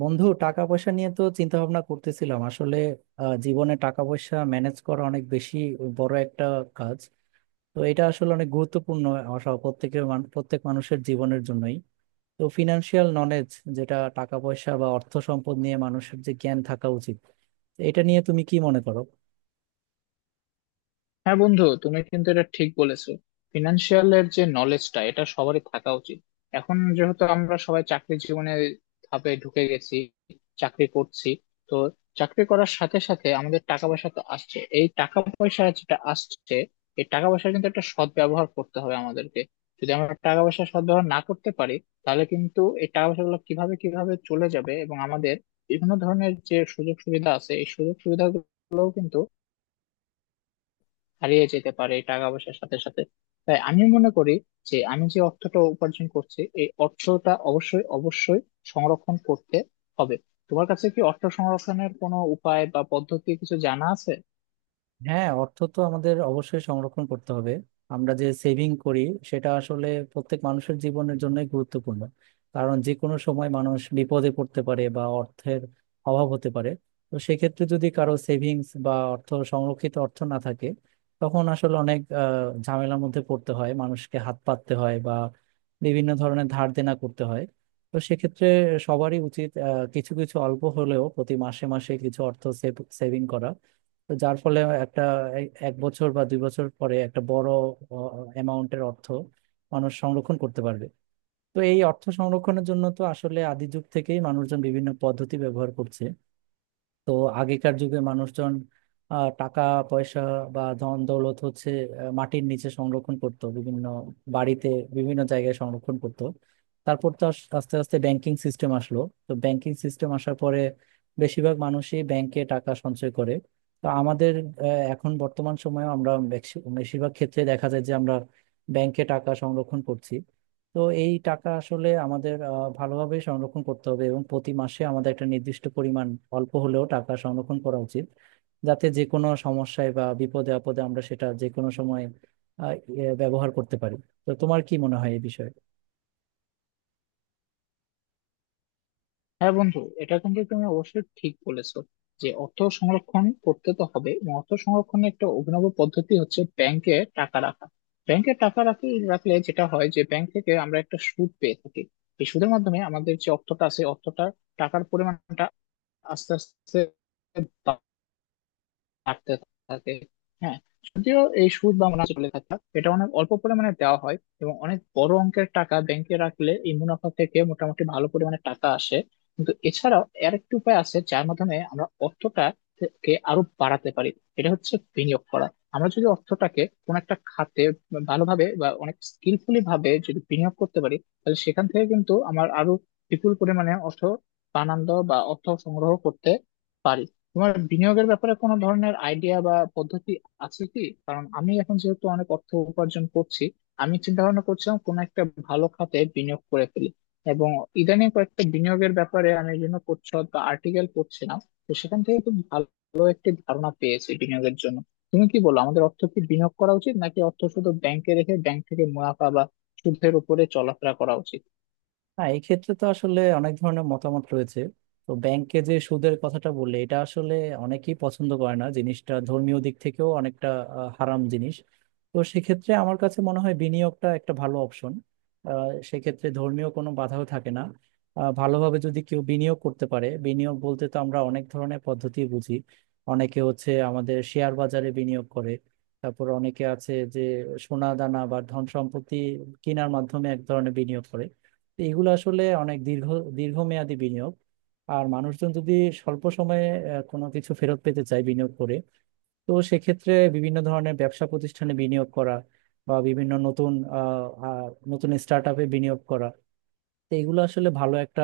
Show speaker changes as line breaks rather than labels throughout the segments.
বন্ধু, টাকা পয়সা নিয়ে তো চিন্তা ভাবনা করতেছিলাম আসলে। জীবনে টাকা পয়সা ম্যানেজ করা অনেক বেশি বড় একটা কাজ। তো এটা আসলে অনেক গুরুত্বপূর্ণ আসা প্রত্যেক মানুষের জীবনের জন্যই। তো ফিনান্সিয়াল নলেজ, যেটা টাকা পয়সা বা অর্থ সম্পদ নিয়ে মানুষের যে জ্ঞান থাকা উচিত, এটা নিয়ে তুমি কি মনে করো?
হ্যাঁ বন্ধু, তুমি কিন্তু এটা ঠিক বলেছো। ফিনান্সিয়াল এর যে নলেজটা, এটা সবারই থাকা উচিত। এখন যেহেতু আমরা সবাই চাকরি জীবনে ধাপে ঢুকে গেছি, চাকরি করছি, তো চাকরি করার সাথে সাথে আমাদের টাকা পয়সা তো আসছে। এই টাকা পয়সা যেটা আসছে, এই টাকা পয়সা কিন্তু একটা সৎ ব্যবহার করতে হবে আমাদেরকে। যদি আমরা টাকা পয়সা সৎ ব্যবহার না করতে পারি, তাহলে কিন্তু এই টাকা পয়সাগুলো কিভাবে কিভাবে চলে যাবে, এবং আমাদের বিভিন্ন ধরনের যে সুযোগ সুবিধা আছে, এই সুযোগ সুবিধাগুলোও কিন্তু হারিয়ে যেতে পারে এই টাকা পয়সার সাথে সাথে। তাই আমি মনে করি যে, আমি যে অর্থটা উপার্জন করছি, এই অর্থটা অবশ্যই অবশ্যই সংরক্ষণ করতে হবে। তোমার কাছে কি অর্থ সংরক্ষণের কোনো উপায় বা পদ্ধতি কিছু জানা আছে?
হ্যাঁ, অর্থ তো আমাদের অবশ্যই সংরক্ষণ করতে হবে। আমরা যে সেভিং করি সেটা আসলে প্রত্যেক মানুষের জীবনের জন্যই গুরুত্বপূর্ণ। কারণ যে কোনো সময় মানুষ বিপদে পড়তে পারে বা অর্থের অভাব হতে পারে। তো সেক্ষেত্রে যদি কারো সেভিংস বা অর্থ সংরক্ষিত অর্থ না থাকে, তখন আসলে অনেক ঝামেলার মধ্যে পড়তে হয়, মানুষকে হাত পাততে হয় বা বিভিন্ন ধরনের ধার দেনা করতে হয়। তো সেক্ষেত্রে সবারই উচিত কিছু কিছু অল্প হলেও প্রতি মাসে মাসে কিছু অর্থ সেভিং করা। তো যার ফলে একটা 1 বছর বা 2 বছর পরে একটা বড় অ্যামাউন্টের অর্থ মানুষ সংরক্ষণ করতে পারবে। তো এই অর্থ সংরক্ষণের জন্য তো আসলে আদি যুগ থেকেই মানুষজন বিভিন্ন পদ্ধতি ব্যবহার করছে। তো আগেকার যুগে মানুষজন টাকা পয়সা বা ধন দৌলত হচ্ছে মাটির নিচে সংরক্ষণ করত, বিভিন্ন বাড়িতে বিভিন্ন জায়গায় সংরক্ষণ করত। তারপর তো আস্তে আস্তে ব্যাংকিং সিস্টেম আসলো। তো ব্যাংকিং সিস্টেম আসার পরে বেশিরভাগ মানুষই ব্যাংকে টাকা সঞ্চয় করে। তো আমাদের আহ, এখন বর্তমান সময়ে আমরা বেশিরভাগ ক্ষেত্রে দেখা যায় যে আমরা ব্যাংকে টাকা সংরক্ষণ করছি। তো এই টাকা আসলে আমাদের ভালোভাবে সংরক্ষণ করতে হবে এবং প্রতি মাসে আমাদের একটা নির্দিষ্ট পরিমাণ অল্প হলেও টাকা সংরক্ষণ করা উচিত, যাতে যে কোনো সমস্যায় বা বিপদে আপদে আমরা সেটা যে কোনো সময় ব্যবহার করতে পারি। তো তোমার কি মনে হয় এই বিষয়ে?
হ্যাঁ বন্ধু, এটা কিন্তু তুমি অবশ্যই ঠিক বলেছো যে অর্থ সংরক্ষণ করতে তো হবে, এবং অর্থ সংরক্ষণের একটা অভিনব পদ্ধতি হচ্ছে ব্যাংকে টাকা রাখা। ব্যাংকে টাকা রাখলে যেটা হয় যে, ব্যাংক থেকে আমরা একটা সুদ পেয়ে থাকি। এই সুদের মাধ্যমে আমাদের যে অর্থটা আছে, অর্থটা, টাকার পরিমাণটা আস্তে আস্তে হাঁটতে থাকে। হ্যাঁ, যদিও এই সুদ বা মুনাফা চলে থাকা, এটা অনেক অল্প পরিমাণে দেওয়া হয়, এবং অনেক বড় অঙ্কের টাকা ব্যাংকে রাখলে এই মুনাফা থেকে মোটামুটি ভালো পরিমাণে টাকা আসে। কিন্তু এছাড়াও আর একটি উপায় আছে যার মাধ্যমে আমরা অর্থটা কে আরো বাড়াতে পারি। এটা হচ্ছে বিনিয়োগ করা। আমরা যদি অর্থটাকে কোন একটা খাতে ভালোভাবে বা অনেক স্কিলফুলি ভাবে যদি বিনিয়োগ করতে পারি, তাহলে সেখান থেকে কিন্তু আমার আরো বিপুল পরিমাণে অর্থ বানানো বা অর্থ সংগ্রহ করতে পারি। তোমার বিনিয়োগের ব্যাপারে কোনো ধরনের আইডিয়া বা পদ্ধতি আছে কি? কারণ আমি এখন যেহেতু অনেক অর্থ উপার্জন করছি, আমি চিন্তা ভাবনা করছিলাম কোনো একটা ভালো খাতে বিনিয়োগ করে ফেলি। এবং ইদানিং কয়েকটা বিনিয়োগের ব্যাপারে আমি বিভিন্ন প্রচ্ছদ বা আর্টিকেল পড়ছিলাম, তো সেখান থেকে খুব ভালো একটি ধারণা পেয়েছি বিনিয়োগের জন্য। তুমি কি বলো, আমাদের অর্থ কি বিনিয়োগ করা উচিত, নাকি অর্থ শুধু ব্যাংকে রেখে ব্যাংক থেকে মুনাফা বা সুদের উপরে চলাফেরা করা উচিত?
হ্যাঁ, এই ক্ষেত্রে তো আসলে অনেক ধরনের মতামত রয়েছে। তো ব্যাংকে যে সুদের কথাটা বললে এটা আসলে অনেকেই পছন্দ করে না, জিনিসটা ধর্মীয় দিক থেকেও অনেকটা হারাম জিনিস। তো সেক্ষেত্রে আমার কাছে মনে হয় বিনিয়োগটা একটা ভালো অপশন, সেক্ষেত্রে ধর্মীয় কোনো বাধাও থাকে না। ভালোভাবে যদি কেউ বিনিয়োগ করতে পারে, বিনিয়োগ বলতে তো আমরা অনেক ধরনের পদ্ধতি বুঝি। অনেকে হচ্ছে আমাদের শেয়ার বাজারে বিনিয়োগ করে, তারপর অনেকে আছে যে সোনা দানা বা ধন সম্পত্তি কেনার মাধ্যমে এক ধরনের বিনিয়োগ করে। তো এগুলো আসলে অনেক দীর্ঘমেয়াদী বিনিয়োগ। আর মানুষজন যদি স্বল্প সময়ে কোনো কিছু ফেরত পেতে চায় বিনিয়োগ করে, তো সেক্ষেত্রে বিভিন্ন ধরনের ব্যবসা প্রতিষ্ঠানে বিনিয়োগ করা বা বিভিন্ন নতুন আহ, আহ, নতুন স্টার্ট আপে বিনিয়োগ করা, তো এগুলো আসলে ভালো একটা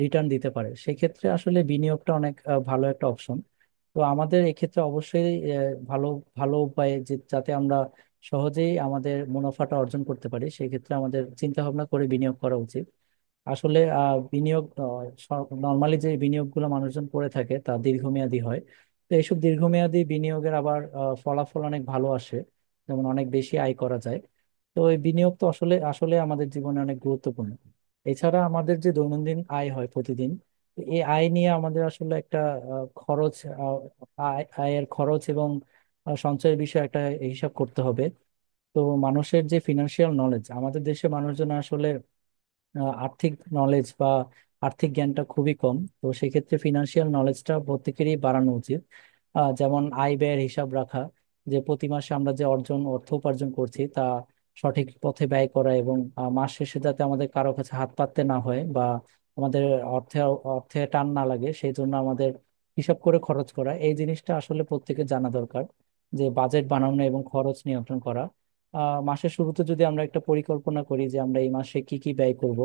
রিটার্ন দিতে পারে। সেক্ষেত্রে আসলে বিনিয়োগটা অনেক ভালো একটা অপশন। তো আমাদের এক্ষেত্রে অবশ্যই আহ, ভালো ভালো উপায়ে যে যাতে আমরা সহজেই আমাদের মুনাফাটা অর্জন করতে পারি, সেক্ষেত্রে আমাদের চিন্তা ভাবনা করে বিনিয়োগ করা উচিত। আসলে বিনিয়োগ নর্মালি যে বিনিয়োগগুলো মানুষজন করে থাকে তা দীর্ঘমেয়াদী হয়। তো এইসব দীর্ঘমেয়াদী বিনিয়োগের আবার ফলাফল অনেক ভালো আসে, যেমন অনেক বেশি আয় করা যায়। তো এই বিনিয়োগ তো আসলে আসলে আমাদের জীবনে অনেক গুরুত্বপূর্ণ। এছাড়া আমাদের যে দৈনন্দিন আয় হয় প্রতিদিন, তো এই আয় নিয়ে আমাদের আসলে একটা আহ, খরচ আহ, আয় আয়ের খরচ এবং সঞ্চয়ের বিষয়ে একটা হিসাব করতে হবে। তো মানুষের যে ফিনান্সিয়াল নলেজ, আমাদের দেশে মানুষজন আর্থিক নলেজ বা আর্থিক জ্ঞানটা খুবই কম। তো সেক্ষেত্রে ফিনান্সিয়াল নলেজটা প্রত্যেকেরই বাড়ানো উচিত। যেমন আয় ব্যয়ের হিসাব রাখা, যে প্রতি মাসে আমরা যে অর্থ উপার্জন করছি তা সঠিক পথে ব্যয় করা, এবং মাস শেষে যাতে আমাদের কারো কাছে হাত পাততে না হয় বা আমাদের অর্থে অর্থে টান না লাগে, সেই জন্য আমাদের হিসাব করে খরচ করা, এই জিনিসটা আসলে প্রত্যেকের জানা দরকার, যে বাজেট বানানো এবং খরচ নিয়ন্ত্রণ করা। মাসের শুরুতে যদি আমরা একটা পরিকল্পনা করি যে আমরা এই মাসে কি কি ব্যয় করব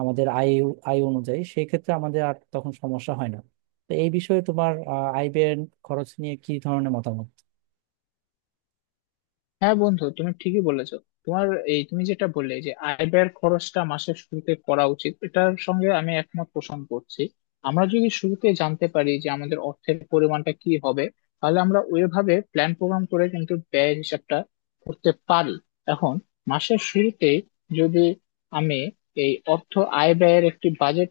আমাদের আয় আয় অনুযায়ী, সেই ক্ষেত্রে আমাদের আর তখন সমস্যা হয় না। তো এই বিষয়ে তোমার আয় ব্যয় খরচ নিয়ে কি ধরনের মতামত?
হ্যাঁ বন্ধু, তুমি ঠিকই বলেছো। তোমার এই তুমি যেটা বললে যে আয় ব্যয়ের খরচটা মাসের শুরুতে করা উচিত, এটার সঙ্গে আমি একমত পোষণ করছি। আমরা যদি শুরুতে জানতে পারি যে আমাদের অর্থের পরিমাণটা কি হবে, তাহলে আমরা ওইভাবে প্ল্যান প্রোগ্রাম করে কিন্তু ব্যয়ের হিসাবটা করতে পারি। এখন মাসের শুরুতে যদি আমি এই অর্থ আয় ব্যয়ের একটি বাজেট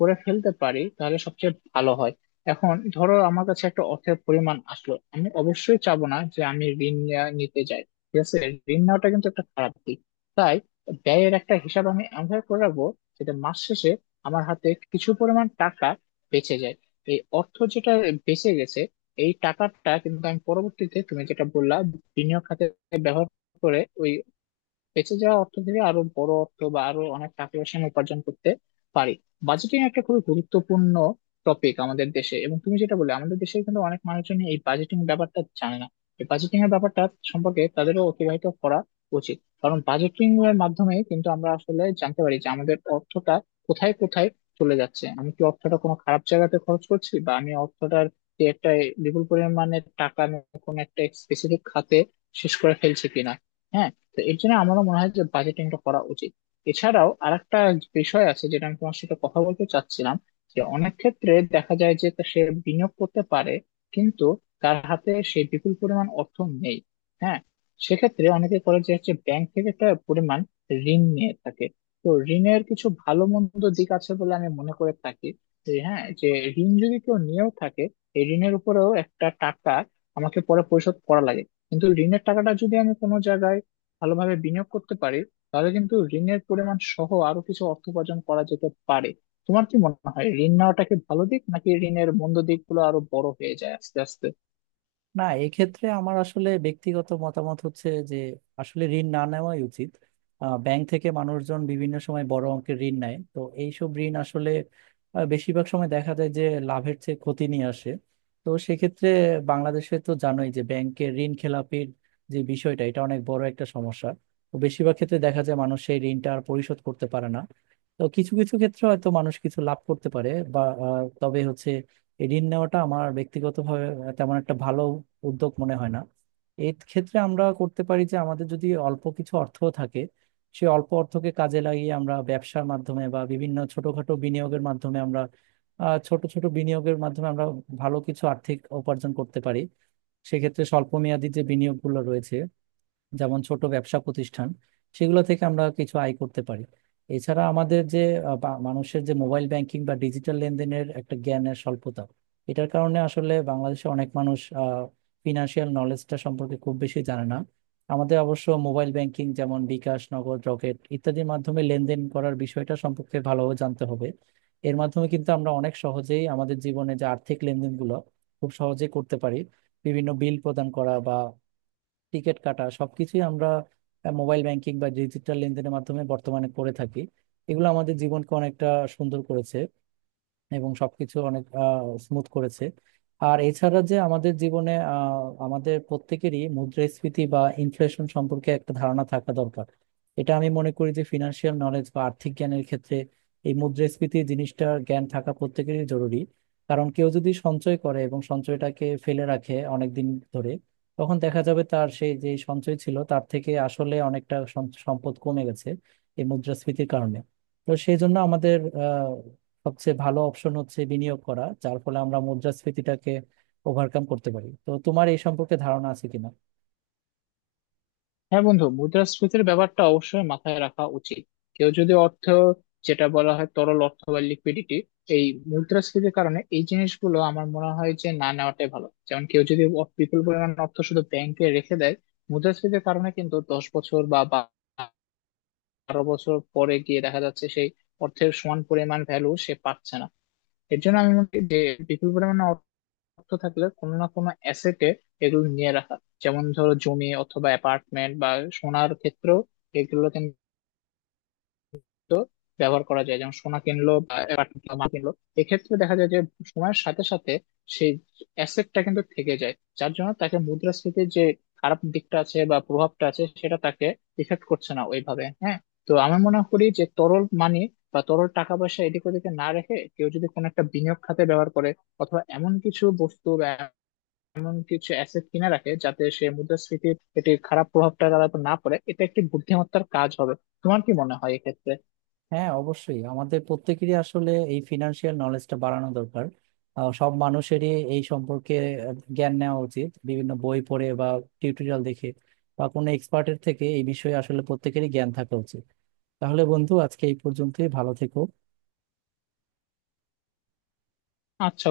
করে ফেলতে পারি, তাহলে সবচেয়ে ভালো হয়। এখন ধরো আমার কাছে একটা অর্থের পরিমাণ আসলো, আমি অবশ্যই চাবো না যে আমি নিতে যাই। ঠিক আছে, ঋণ নেওয়াটা কিন্তু একটা খারাপ দিক। তাই ব্যয়ের একটা হিসাব আমি এমনভাবে করে রাখবো যেটা মাস শেষে আমার হাতে কিছু পরিমাণ টাকা বেঁচে যায়। এই অর্থ যেটা বেঁচে গেছে, এই টাকাটা কিন্তু আমি পরবর্তীতে, তুমি যেটা বললা, বিনিয়োগ খাতে ব্যবহার করে ওই বেঁচে যাওয়া অর্থ থেকে আরো বড় অর্থ বা আরো অনেক টাকা পয়সা আমি উপার্জন করতে পারি। বাজেটিং একটা খুবই গুরুত্বপূর্ণ টপিক আমাদের দেশে, এবং তুমি যেটা বলে, আমাদের দেশে কিন্তু অনেক মানুষজন এই বাজেটিং ব্যাপারটা জানে না। এই বাজেটিং এর ব্যাপারটা সম্পর্কে তাদেরও অতিবাহিত করা উচিত, কারণ বাজেটিং এর মাধ্যমে কিন্তু আমরা আসলে জানতে পারি যে আমাদের অর্থটা কোথায় কোথায় চলে যাচ্ছে, আমি কি অর্থটা কোনো খারাপ জায়গাতে খরচ করছি, বা আমি অর্থটার যে একটা বিপুল পরিমাণে টাকা আমি কোনো একটা স্পেসিফিক খাতে শেষ করে ফেলছি কিনা। হ্যাঁ, তো এর জন্য আমারও মনে হয় যে বাজেটিংটা করা উচিত। এছাড়াও আরেকটা বিষয় আছে যেটা আমি তোমার সাথে কথা বলতে চাচ্ছিলাম, যে অনেক ক্ষেত্রে দেখা যায় যে তা সে বিনিয়োগ করতে পারে, কিন্তু তার হাতে সেই বিপুল পরিমাণ অর্থ নেই। হ্যাঁ, সেক্ষেত্রে অনেকে করে যে হচ্ছে ব্যাংক থেকে একটা পরিমাণ ঋণ নিয়ে থাকে। তো ঋণের কিছু ভালো মন্দ দিক আছে বলে আমি মনে করে থাকি। যে হ্যাঁ, যে ঋণ যদি কেউ নিয়েও থাকে, এই ঋণের উপরেও একটা টাকা আমাকে পরে পরিশোধ করা লাগে। কিন্তু ঋণের টাকাটা যদি আমি কোনো জায়গায় ভালোভাবে বিনিয়োগ করতে পারি, তাহলে কিন্তু ঋণের পরিমাণ সহ আরো কিছু অর্থ উপার্জন করা যেতে পারে। তোমার কি মনে হয়, ঋণ নেওয়াটা কি ভালো দিক, নাকি ঋণের মন্দ দিকগুলো আরো বড় হয়ে যায় আস্তে আস্তে?
না, এক্ষেত্রে আমার আসলে ব্যক্তিগত মতামত হচ্ছে যে আসলে ঋণ না নেওয়াই উচিত। ব্যাংক থেকে মানুষজন বিভিন্ন সময় বড় অঙ্কের ঋণ নেয়, তো এইসব ঋণ আসলে বেশিরভাগ সময় দেখা যায় যে লাভের চেয়ে ক্ষতি নিয়ে আসে। তো সেক্ষেত্রে বাংলাদেশে তো জানোই যে ব্যাংকের ঋণ খেলাপির যে বিষয়টা, এটা অনেক বড় একটা সমস্যা। তো বেশিরভাগ ক্ষেত্রে দেখা যায় মানুষ সেই ঋণটা আর পরিশোধ করতে পারে না। তো কিছু কিছু ক্ষেত্রে হয়তো মানুষ কিছু লাভ করতে পারে, বা তবে হচ্ছে এই ঋণ নেওয়াটা আমার ব্যক্তিগতভাবে তেমন একটা ভালো উদ্যোগ মনে হয় না। এই ক্ষেত্রে আমরা করতে পারি যে আমাদের যদি অল্প কিছু অর্থ থাকে, সেই অল্প অর্থকে কাজে লাগিয়ে আমরা ব্যবসার মাধ্যমে বা বিভিন্ন ছোটখাটো বিনিয়োগের মাধ্যমে আমরা ছোট ছোট বিনিয়োগের মাধ্যমে আমরা ভালো কিছু আর্থিক উপার্জন করতে পারি। সেক্ষেত্রে স্বল্প মেয়াদী যে বিনিয়োগগুলো রয়েছে, যেমন ছোট ব্যবসা প্রতিষ্ঠান, সেগুলো থেকে আমরা কিছু আয় করতে পারি। এছাড়া আমাদের যে মানুষের যে মোবাইল ব্যাংকিং বা ডিজিটাল লেনদেনের একটা জ্ঞানের স্বল্পতা, এটার কারণে আসলে বাংলাদেশে অনেক মানুষ ফিনান্সিয়াল নলেজটা সম্পর্কে খুব বেশি জানে না। আমাদের অবশ্য মোবাইল ব্যাংকিং যেমন বিকাশ, নগদ, রকেট ইত্যাদির মাধ্যমে লেনদেন করার বিষয়টা সম্পর্কে ভালোভাবে জানতে হবে। এর মাধ্যমে কিন্তু আমরা অনেক সহজেই আমাদের জীবনে যে আর্থিক লেনদেনগুলো খুব সহজেই করতে পারি। বিভিন্ন বিল প্রদান করা বা টিকিট কাটা সবকিছুই আমরা মোবাইল ব্যাংকিং বা ডিজিটাল লেনদেনের মাধ্যমে বর্তমানে করে থাকি। এগুলো আমাদের জীবনকে অনেকটা সুন্দর করেছে এবং সবকিছু অনেক স্মুথ করেছে। আর এছাড়া যে আমাদের জীবনে আমাদের প্রত্যেকেরই মুদ্রাস্ফীতি বা ইনফ্লেশন সম্পর্কে একটা ধারণা থাকা দরকার। এটা আমি মনে করি যে ফিনান্সিয়াল নলেজ বা আর্থিক জ্ঞানের ক্ষেত্রে এই মুদ্রাস্ফীতি জিনিসটার জ্ঞান থাকা প্রত্যেকেরই জরুরি। কারণ কেউ যদি সঞ্চয় করে এবং সঞ্চয়টাকে ফেলে রাখে অনেক দিন ধরে, তখন দেখা যাবে তার সেই যে সঞ্চয় ছিল তার থেকে আসলে অনেকটা সম্পদ কমে গেছে এই মুদ্রাস্ফীতির কারণে। তো সেই জন্য আমাদের আহ সবচেয়ে ভালো অপশন হচ্ছে বিনিয়োগ করা, যার ফলে আমরা মুদ্রাস্ফীতিটাকে ওভারকাম করতে পারি। তো তোমার এই সম্পর্কে ধারণা আছে কিনা?
হ্যাঁ বন্ধু, মুদ্রাস্ফীতির ব্যাপারটা অবশ্যই মাথায় রাখা উচিত। কেউ যদি অর্থ, যেটা বলা হয় তরল অর্থ বা লিকুইডিটি, এই মুদ্রাস্ফীতির কারণে এই জিনিসগুলো আমার মনে হয় যে না নেওয়াটাই ভালো। যেমন কেউ যদি বিপুল পরিমাণ অর্থ শুধু ব্যাংকে রেখে দেয়, মুদ্রাস্ফীতির কারণে কিন্তু 10 বছর বা বা- 12 বছর পরে গিয়ে দেখা যাচ্ছে সেই অর্থের সমান পরিমাণ ভ্যালু সে পাচ্ছে না। এর জন্য আমি মনে করি যে বিপুল পরিমাণে অর্থ থাকলে কোনো না কোনো অ্যাসেটে এগুলো নিয়ে রাখা, যেমন ধরো জমি অথবা অ্যাপার্টমেন্ট বা সোনার ক্ষেত্রেও এগুলো কিন্তু ব্যবহার করা যায়। যেমন সোনা কিনলো বা apartment কিনলো, মাল কিনলো, এক্ষেত্রে দেখা যায় যে সময়ের সাথে সাথে সেই অ্যাসেটটা কিন্তু থেকে যায়, যার জন্য তাকে মুদ্রাস্ফীতির যে খারাপ দিকটা আছে বা প্রভাবটা আছে, সেটা তাকে ইফেক্ট করছে না ওইভাবে। হ্যাঁ, তো আমি মনে করি যে তরল মানি বা তরল টাকা পয়সা এদিক ওদিকে না রেখে কেউ যদি কোনো একটা বিনিয়োগ খাতে ব্যবহার করে, অথবা এমন কিছু বস্তু বা এমন কিছু অ্যাসেট কিনে রাখে যাতে সে মুদ্রাস্ফীতির এটি খারাপ প্রভাবটা তার উপর না পড়ে, এটা একটি বুদ্ধিমত্তার কাজ হবে। তোমার কি মনে হয় এক্ষেত্রে?
হ্যাঁ, অবশ্যই আমাদের প্রত্যেকেরই আসলে এই ফিনান্সিয়াল নলেজটা বাড়ানো দরকার। সব মানুষেরই এই সম্পর্কে জ্ঞান নেওয়া উচিত, বিভিন্ন বই পড়ে বা টিউটোরিয়াল দেখে বা কোনো এক্সপার্টের থেকে। এই বিষয়ে আসলে প্রত্যেকেরই জ্ঞান থাকা উচিত। তাহলে বন্ধু, আজকে এই পর্যন্তই, ভালো থেকো।
আচ্ছা।